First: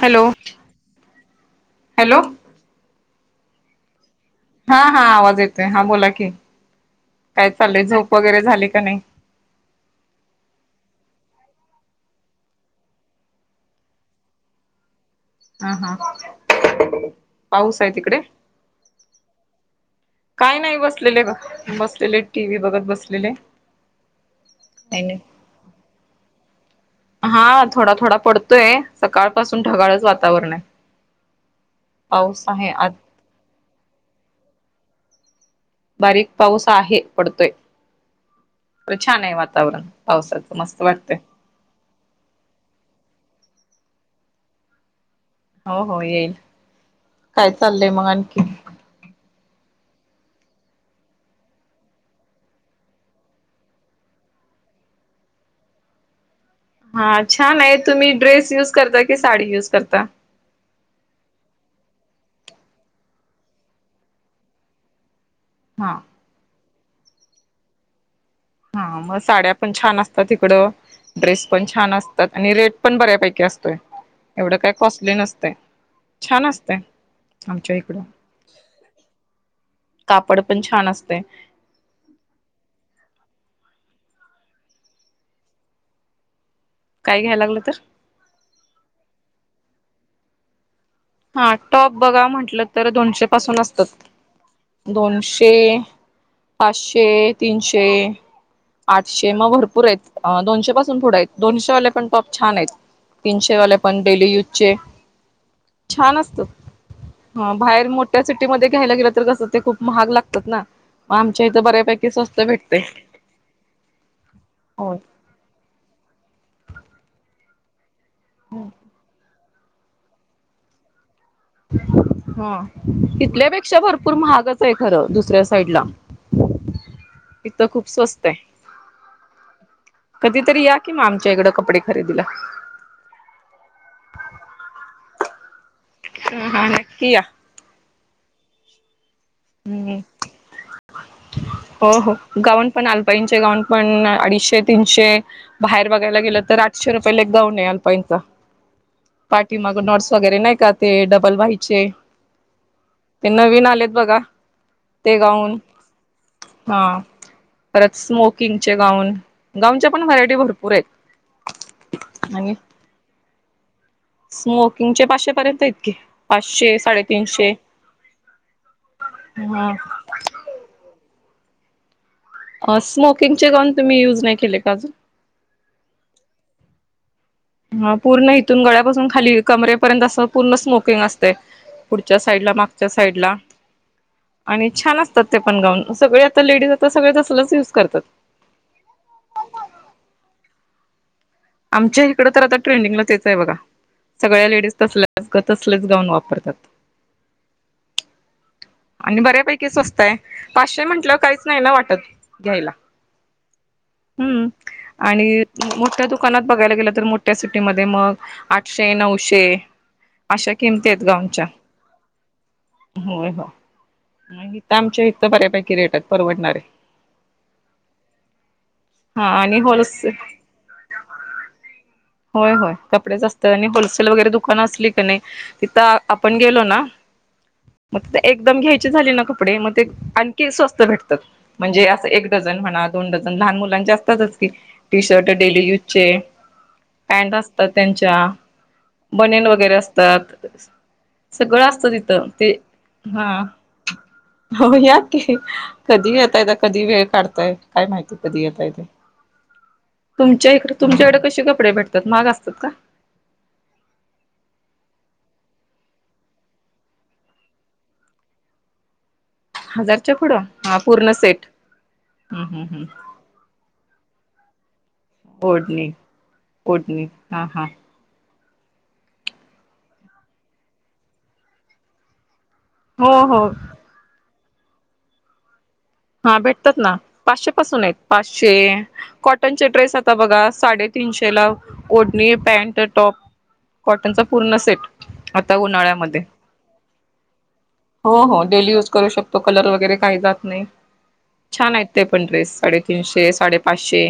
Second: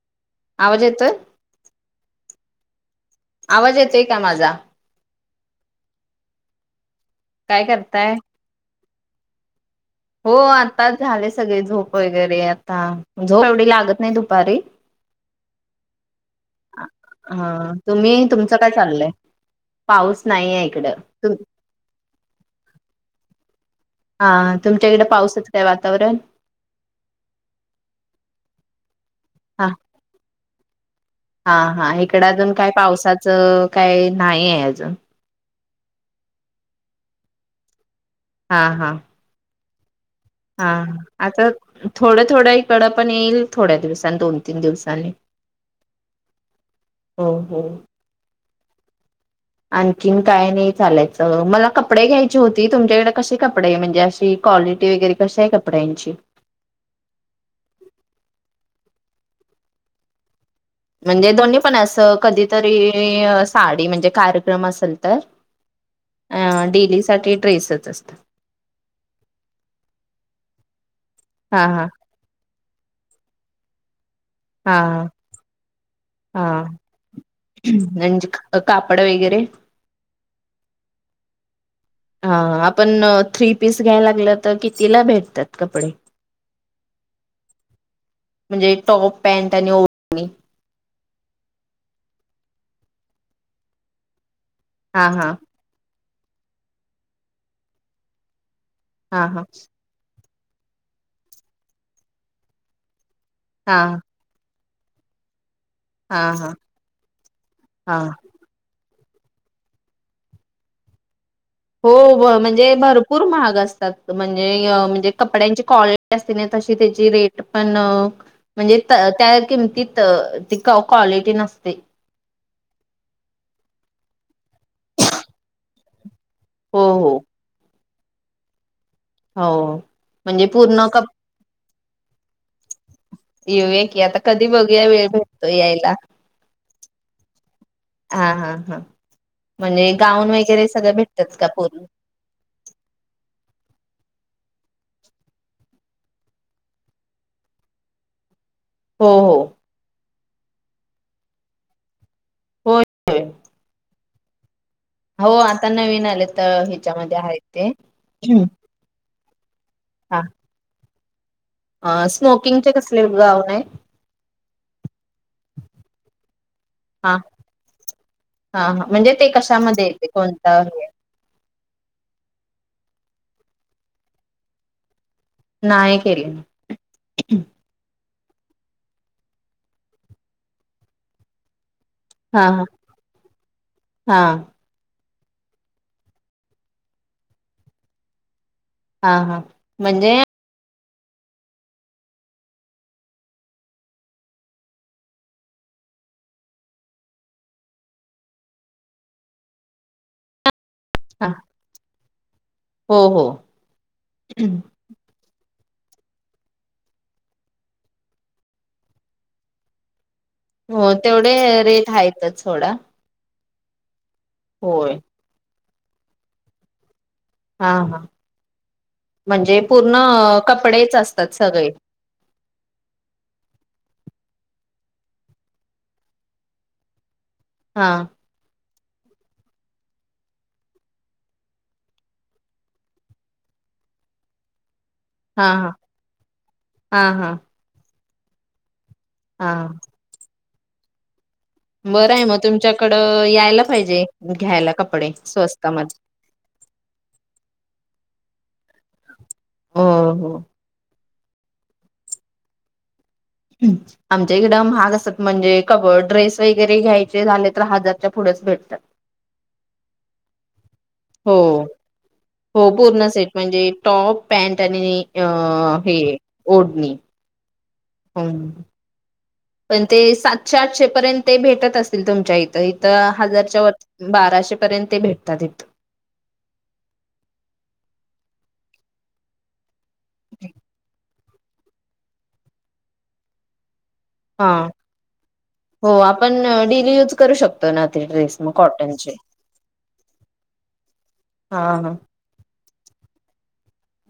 Hello आवाज येतोय hello आवाज येते हा हा आवाज देते हा बोला की काय काय चाललंय करताय झोप वगैरे झाली का नाही हो आता झाले सगळे झोप वगैरे आता झोप एवढी लागत नाही दुपारी हा हा हा पाऊस आहे तिकडे तुम्ही तुमचं काय चाललय काय नाही बसलेले बसलेले टी व्ही बघत बसलेले हा नाही तुमच्याकडे नाही पाऊसच काय वातावरण? हा थोडा थोडा पडतोय. सकाळ पासून हा ढगाळच वातावरण आहे. हा हा इकडे पाऊस अजून आहे काय आज पावसाचं काही नाही आहे अजून बारीक पाऊस आहे पडतोय. हा हा अ छान आहे वात तेवढं हा आता थोडं थोडं इकडं पण येईल थोड्या दिवसांनी दोन तीन दिवसांनी हो हो येईल. हो काय हो चाललंय मग आणखी? आणखीन काय नाही चालायचं मला कपडे घ्यायचे होते. तुमच्याकडे कसे कपडे आहे म्हणजे अशी क्वालिटी वगैरे कसे आहे कपड्यांची? कुर्ता की साडी युज करता? म्हणजे दोन्ही पण असं कधीतरी साडी म्हणजे कार्यक्रम असेल तर हा. अ डेली साठी ड्रेसच असतं हा मग साड्या पण छान असतात इकडं ड्रेस पण हा हा छान असतात आणि रेट पण बऱ्यापैकी असतोय एवढं काय हा कॉस्टली नसतय छान हा असतय आमच्या इकड म्हणजे कापड वगैरे कापड पण छान असतय हा आपण थ्री पीस घ्यायला गेल तर कितीला भेटतात कपडे? काय घ्यायला लागलं तर म्हणजे टॉप पॅट आणि ओ नाही. हा टॉप बघा म्हटलं तर दोनशे पासून असतात. हा हा दोनशे पाचशे, तीनशे हा आठशे हा मग भरपूर आहेत अह दोनशे पासून पुढे आहेत दोनशे वाले पण टॉप छान आहेत. तीनशे वाले हा पण डेली यूज चेक छान हा असत हा हा बाहेर मोठ्या सिटीमध्ये घ्यायला गेलं तर कस ते खूप महाग लागतात ना. आम हो ग म्हणजे भरपूर महाग असतात म्हणजे हो म्हणजे कपड्यांची क्वालिटी असते ना तशी त्याची रेट पण म्हणजे त त्यात किंमतीत टिकाऊ क्वालिटी नसते हा तिथल्यापेक्षा तर पण महागच आहे. खरं दुसऱ्या साईड ला हम हम स्वस्त हाय हो म्हणजे या पूर्ण कि मग कपडे आमच्या इकडं कपडे खरेदीला येऊया की आता कधी बघूया वेळ भेटतो यायला. हा नकीया हा हा हा म्हणजे हम्म गाऊन वगैरे सगळं भ हो हो गाऊन पण अल्फाइंच गाउन पण अडीचशे तीनशे बाहेर बघायला गेलं तर आठशे रुपयेला गाऊन आहे अल्पाईंचा हो हो पाठिमाग नाँड्स वगैरे नाही का ते डबल व्हायचे. हो ते नवीन आलेत बघा. ते हो गाऊन आता नविन आलेत हा ह्याच्यामध्ये आहे ते परत स्मोकिंगचे गाऊन गाऊनच्या पण व्हरायटी भरपूर आहेत. अ स्मोकिंगचे कसले गाऊन नाही. स्मोकिंग चे पाचशे पर्यंत आहेत कि पाचशे हा साडेतीीनशे हा हा म्हणजे ते हम. कशामध्ये येते कोणता अ स्मोकिंगचे गाऊन तुम्ही युज नाही केले का अजून नाहीय केले. हा पूर्ण इथून गळ्यापासून खाली कमरेपर्यंत अस पूर्ण स्मोकिंग असते. पुढच्या साईड हा ला हा मागच्या साईड ला हा आणि छान पण गाऊन सगळे आता लेडीज आता सगळे तसलच युज करतात. हा हा म्हणजे आमच्या इकड तर आता ट्रेंडिंगलाच तेच आहे. बघा सगळ्या लेडीज तसल्याच तसलेच गाऊन वापरतात. आणि बऱ्यापैकी स्वस्त आहे. पाचशे म्हंटलंवर हा काहीच नाही ना वाटत घ्यायला. हो हो हम् आणि मोठया दुकानात दुकानात बघायला गेलं तर मोठ्या सिटीमध्ये मग आठशे नऊशे अशा किमती हो आहेत तेवढे गावच्या रेट आहेतच सोडा होय हो होय आमच्या इथं बऱ्यापैकी कि रेटात परवडणारे हा हा हा आणि म्हणजे पूर्ण होलसेल कपडेच असत. ात सगळे होय होय कपडे जास्त असतात आणि होलसेल वगैरे दुकानं असली का नाही तिथं आपण गेलो ना हा मग एकदम घ्याय कपडे मग आणखी स्वस्त भेटतात म्हणजे अस डझन म्हणा दोन डझ लान मुलांचेअसतात की टी शर्ट हा डेली हा यूजचे हा हा पॅ्ट असतात त्यांच्या चा बनेन हा वगैरे असतात [inaudible] सगळं असत बरं आहे तिथं मग ते तुमच्याकडं हा यायला पाहिजे घ्यायला हो या कपडे की स्वस्तामध्ये कधी येतय तर कधी वेळ काढताय काय माहिती कधी येत कात हो हो तुमच्या इकडे तुमच्याकडे कसे कपडे भटते त्यात मग असतात का आमच्या इकडं महाग असत म्हणजे कब ड्रेस वगैरे घ्यायचे झाले तर हजारच्या पुढेच भेटतात हजार चकड हो हो हम्म हम्म पूर्ण सेट म्हणजे टॉप पॅंट आण आणिनी अ ओढणी हे ओढणी हा हा पण ते सातशे आठशे पर्यंत ते भेटत असतील तुमच्या इथ इथ हो हो हजारच्या व बाराशे र्यंत ते भेटतात हा भेटतात ना पाचशे पासून आहेत पाचशे कॉटनचे ्रेस आता बघा साडेतीीनशे चला ओढणी पॅनट टॉप कॉटनचा हा पूर्ण सेट आता हो उन्हाळ्यामध्ये आपण डेली यूज करू शकतो ना ते हो ड्रेस हो मग डेली यूज करू कॉटनचे शकतो कलर वगैरे काही जात नाही हा छान आहेत हा ते पण ्रेस साडेतीीनशे साडे पाशे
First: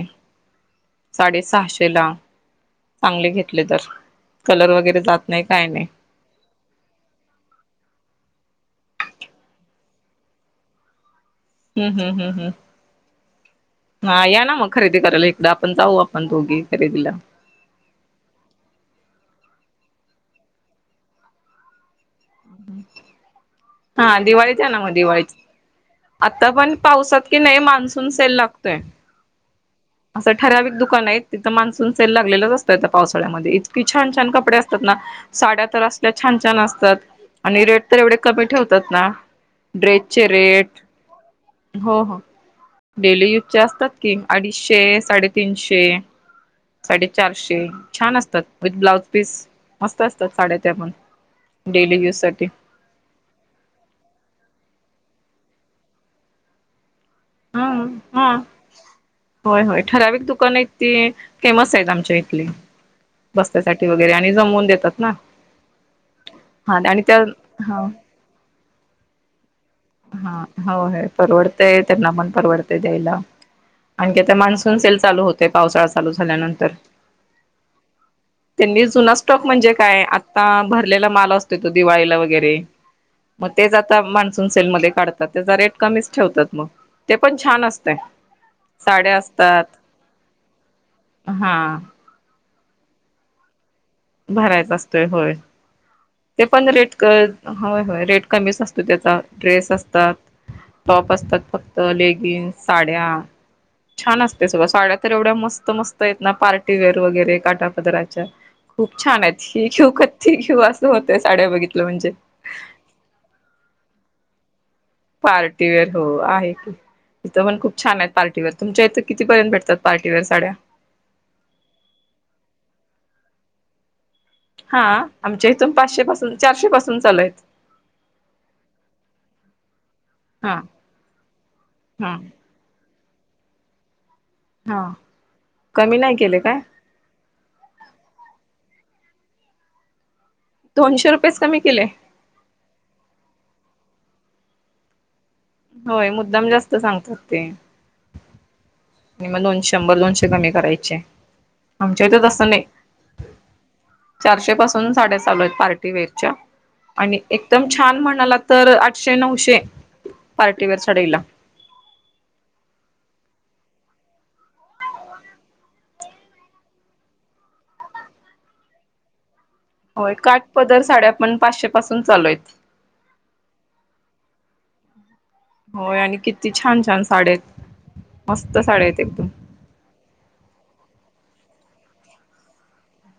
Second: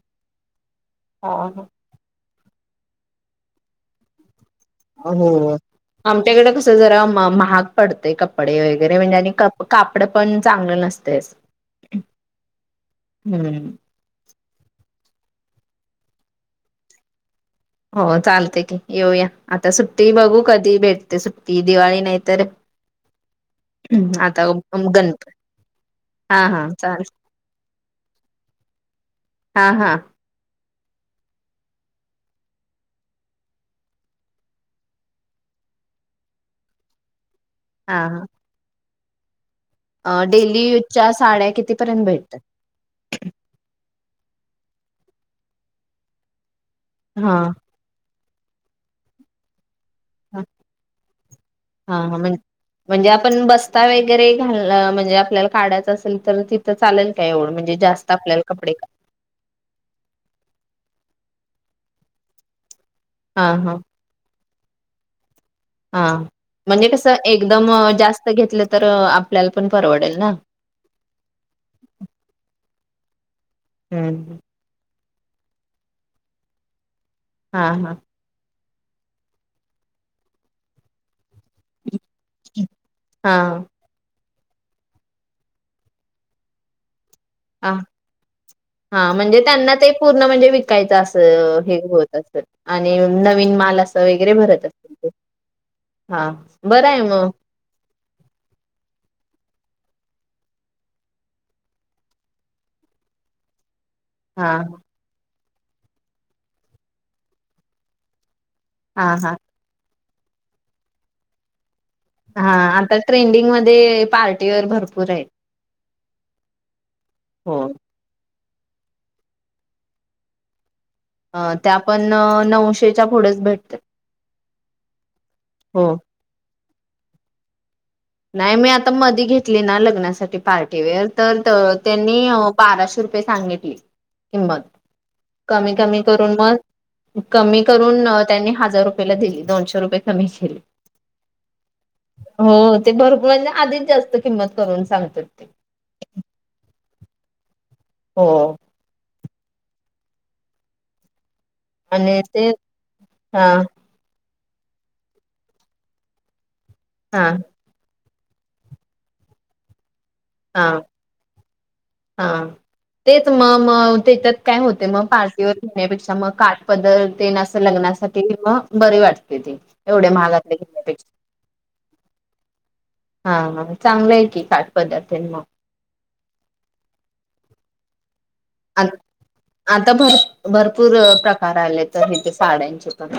साडे हा. हा. सहाशे ला चांगले घेतले तर कलर वगैरे हो जात नाही काय नाही आमच्याकडे कस जरा महाग पडतय कपडे व वगैरे म्हणजे आणि कापड पण चांगलं नसतेस हम्म हम्म हम्म हम्म हा या ना मग खरेदी करायला आपण जाऊ आपण दोघी खरेदीला हो चालते की येऊया आता सुट्टी बघू कधी भेटते सुट्टी दिवाळी नाही तर हा आता दिवाळीच आहे ना मगं दिवाळी गणप हा आता हा पण चालेल पावसात कि नाही मान्सून सेल लागतोय हा हा असं ठराविक दुख का नाही तिथं मान्सून सेल लागलेच असतय त्या पावसाळ्यामध्ये इतकी छान छान कपडे असतात, ना साड्या तर असल्या छान छान असतात आणि रेट तर हा हा. एवढे कमी ठेवतात ना. ड्रेसचे डेली रेट, यूजच्या साड्या हो कितीपर्यंत हो भेटतात? डेली यूज, चे असतात ना? अडीचशे, साडेतीनशे, हा साडेचारशे, छान असतात. विथ्त ब्लाऊज पीस, मस्त असतात हा साड्या त्या, पण हा डेली म्हण यूजसाठी, म्हणजे आपण बस्ता वैगरे घा आपल्याला काढायंच असेल तर तिथं चालेल काय एवढं हा म्हणजे जास्त हा, आपल्याला कपडे होय होय, ठराविक दुकान आहेत ते फेमस आहेत आमच्या इथले- हा हा बस्त्यासाठी वगैरे आणि जमवुन देतात ना? हा हा म्हणजे आणि कसं त्या एकदम हा जास्त घेतलं तर आपल्याला पण परवडेल ना. हा हो परवडतय त्यांना, मन परवडतय द्यायला. आणखी त्या हम्म मान्सून से चालू होते, पावसाळा चालू झाल्यानंतर, हा हा. त्यांनी जुना स्टॉक म्हणजे काय? आता भरलेला माल असतो तो दिवाळीला [inaudible] हा सेल मध्ये काढतात त्याचा रेट कमीच ठेवतात मगं? अ हा साड्या म्हणजे असतात त्यांना ते पूर्ण म्हणजे विकायचं हा असं हे होत अस आणि नवीन माल अस भरायचा असतोय होय. हा ते पण बरं रेट आहे होय, मग हो रेट कमीच असतो त्याचा ड्रेस असतो. टॉप असतात, फक्त लेगिंग्स साड्या, छान असते हा साड्या तर एवढ्या मस्त मस्त मस्त आहेत ना पार्टीवेअर वगैरे, काटा पदराच्या खूप हा छान हा आहेत ठीक आहे बास होतेय साड्या बगैित हा आता ट्रेंडिंग मध्ये पार्ट र भर पार्टी वेअर हो आहे की तिं हो. पण खूप छान आहेत पार्टीवर तुमच्या इथं कितीपर्यंत भेटतात पार्टीवेअर साड्या अ त्या पण नऊशेच्या पुढेच भेटत हा आमच्या इथून पाचशे पासून चारशे पासून चालय नाही मी आता मध घेतली ना लग्नासाठी हा पार्टीवेअर तर हा त्यांनी बाराशे रुप सांगितली किंमत हा कमी कमी नाही करून केले काय मग कमी करून त्यांनी हजार रुपया ला दिली दोनशेुये दोनशे रुपयेच कमी केले हो भरपूर आधीच जास्त किंमत करून सांगत होय मुद्दाम जास्त सांगतात ते ह आणि मग दोनशे शंभर दोनशे कमी करायचे आमच्या इथ आणि असं ते नाही हा चारशे पासून साडे्या चालू आहेत पार्टीवेरच्या आणि हा एकदम छान म्हण ला तर आठशे नऊशे हा पार्टीवेअर साडीला हा तेच मम त्याच्यात काय होते मग पार्टीवर घेण्यापेक्षा मग काठ पद्ल देण्या असं लग्नासाठी मग बरे वाटते एवढ्या होय महागातले काठपदर घेण्यापेक्षा साड्या पण पाचशे पासून चालू आहेत हा चांगलं आहे की का पदत त्यां होय आणि किती छान छान साड आ आता भर भरपूर प्र आले तर हेथे साड्यांचे पण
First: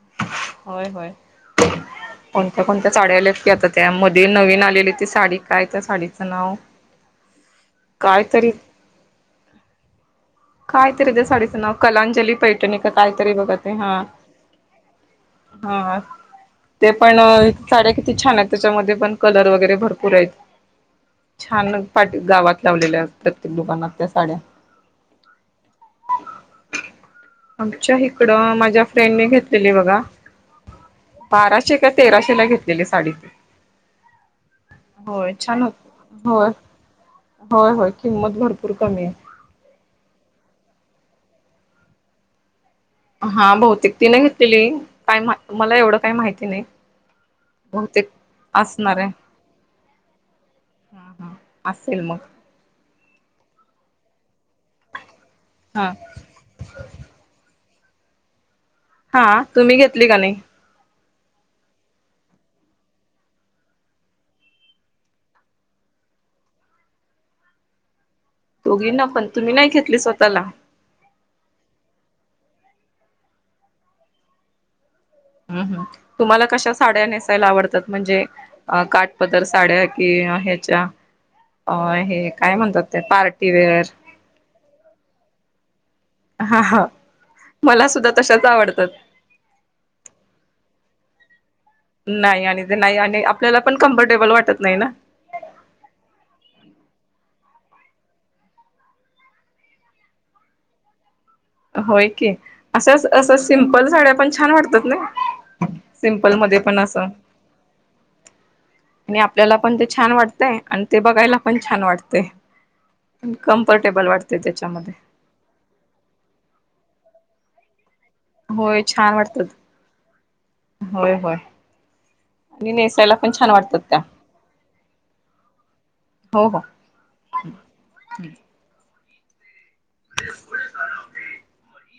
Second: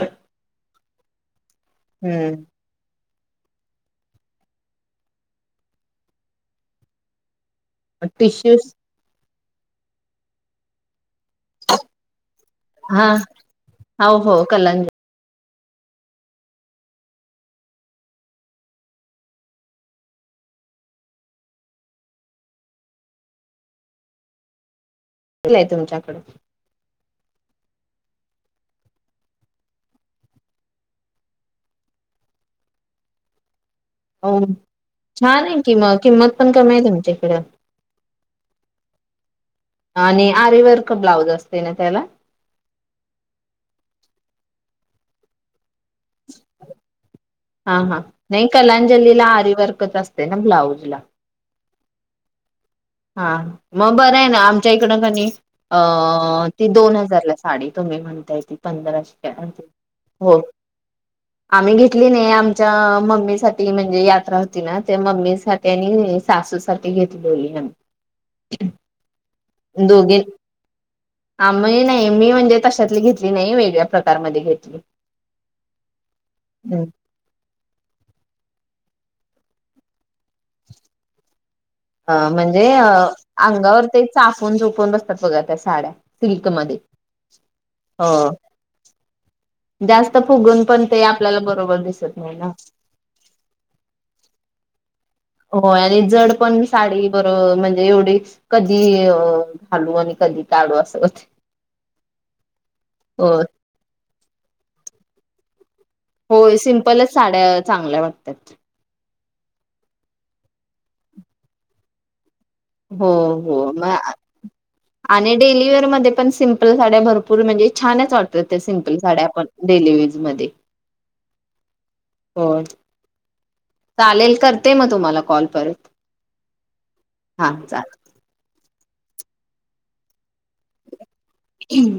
होय होय हम्म कोणत्या कोणत्या साचाड्याले ी आता त्या मध्ये नवीन आलेली ती साडी काय त्या साडीचं नाव कायतरी टिश्यूस खाय त्या साडीचं नाव कलाजली पैठणी का हा कायतरी बघ ते हा. हो हो कलंजी हा ते पण साड्या किती छानेत त्याच्यामध्ये पण कलर वगैरे भरपूरेत छान पाट गावात लावलेल्यात प्रत्येक दुकानात त्या साड्या. आहे तुमच्याकडे आमच्या इकडं माझ्या फ्रेंडने घेतलेली बघा बाराशे का तेराशेला घेतलेली साडी. हाऊ होय छाने छान कि मग होत किंमत होय पण कमीये तुमच्या इकडं. होय होय किंमत भरपूर कमी आहे आणि आरीवर्क ब्लाउज असते ना त्याला. हा बौतेक तीने घेतलेली काय मला एवढं. काही माहिती नाही हा हा बहुतेक नाही असणार कलाजलीला आहे आरी वर्कच असते ना ब्लाउज ला. असेल मग. हा मग बरंये ना आमच्या इकडं कणी अ हा ती दोन हजारला साडी. तुम् म्हणतायेते. हा तुम्ही घेतली का नाही. आम्ही घेतली नाही आमच्या मम्मी साठी म्हणजे यात्रा होती ना तेव्हा मम्मी साठी आणि सासू साठी घेतली. दोघी ना पण तुम्ही नाही घेतली दोघी स्वतःला आमि नाही मी म्हणजे तशातली घेतली नाही वेगळ्या प्रकारमध्ये घेतली हम् हम तुम्हाला कश्या साड्या नेसायला आवडतात म्हणजे काट पदर साड्या कि ह्याच्या- अ हे काय म्हणजे म्हणतात अ ते अंगावर पार्टीवेअर ते चापून चोपून बसतात बघा त्या साड्या. सिल्क हा मध्ये हा मला अ सुद्धा तशाच आवडतात जास्त फुगून पण आपल्याला ब नाही आणि ते नाही आणि आपल्याला पण कम्फर्टेबल वाटत नाही ना. होय आणि जड पण साडी बर म्हणजे एवढी कधी घालू आणि कधी काढू असं होतया. होय की असं असं सिंपल साड्या- पण छान वाटतात ना. सिम्पल होय मध्ये पण असं सिम्पलच साड्या चांगल्या वाटतात. आणि आपल्याला पण ते छान वाटतय आणि ते बघायला पण छान वाटतय. हो हो म कम्फर्टेबल वाटते त्याच्यामध्ये आणि डेलीवेअर मध्ये पण सिम्पल साड्या भरपूर म्हणजे- छानच वाटतात त्या होय सिम्पल छान साड्या आपण वाटतात डेलीवेअर चा. मध्ये- होय होय. हो आणि नेसायला पण छान वाटतात त्या चालेल करते मग तुम्हाला कॉल परत हो हो हा चालेल. ब तीन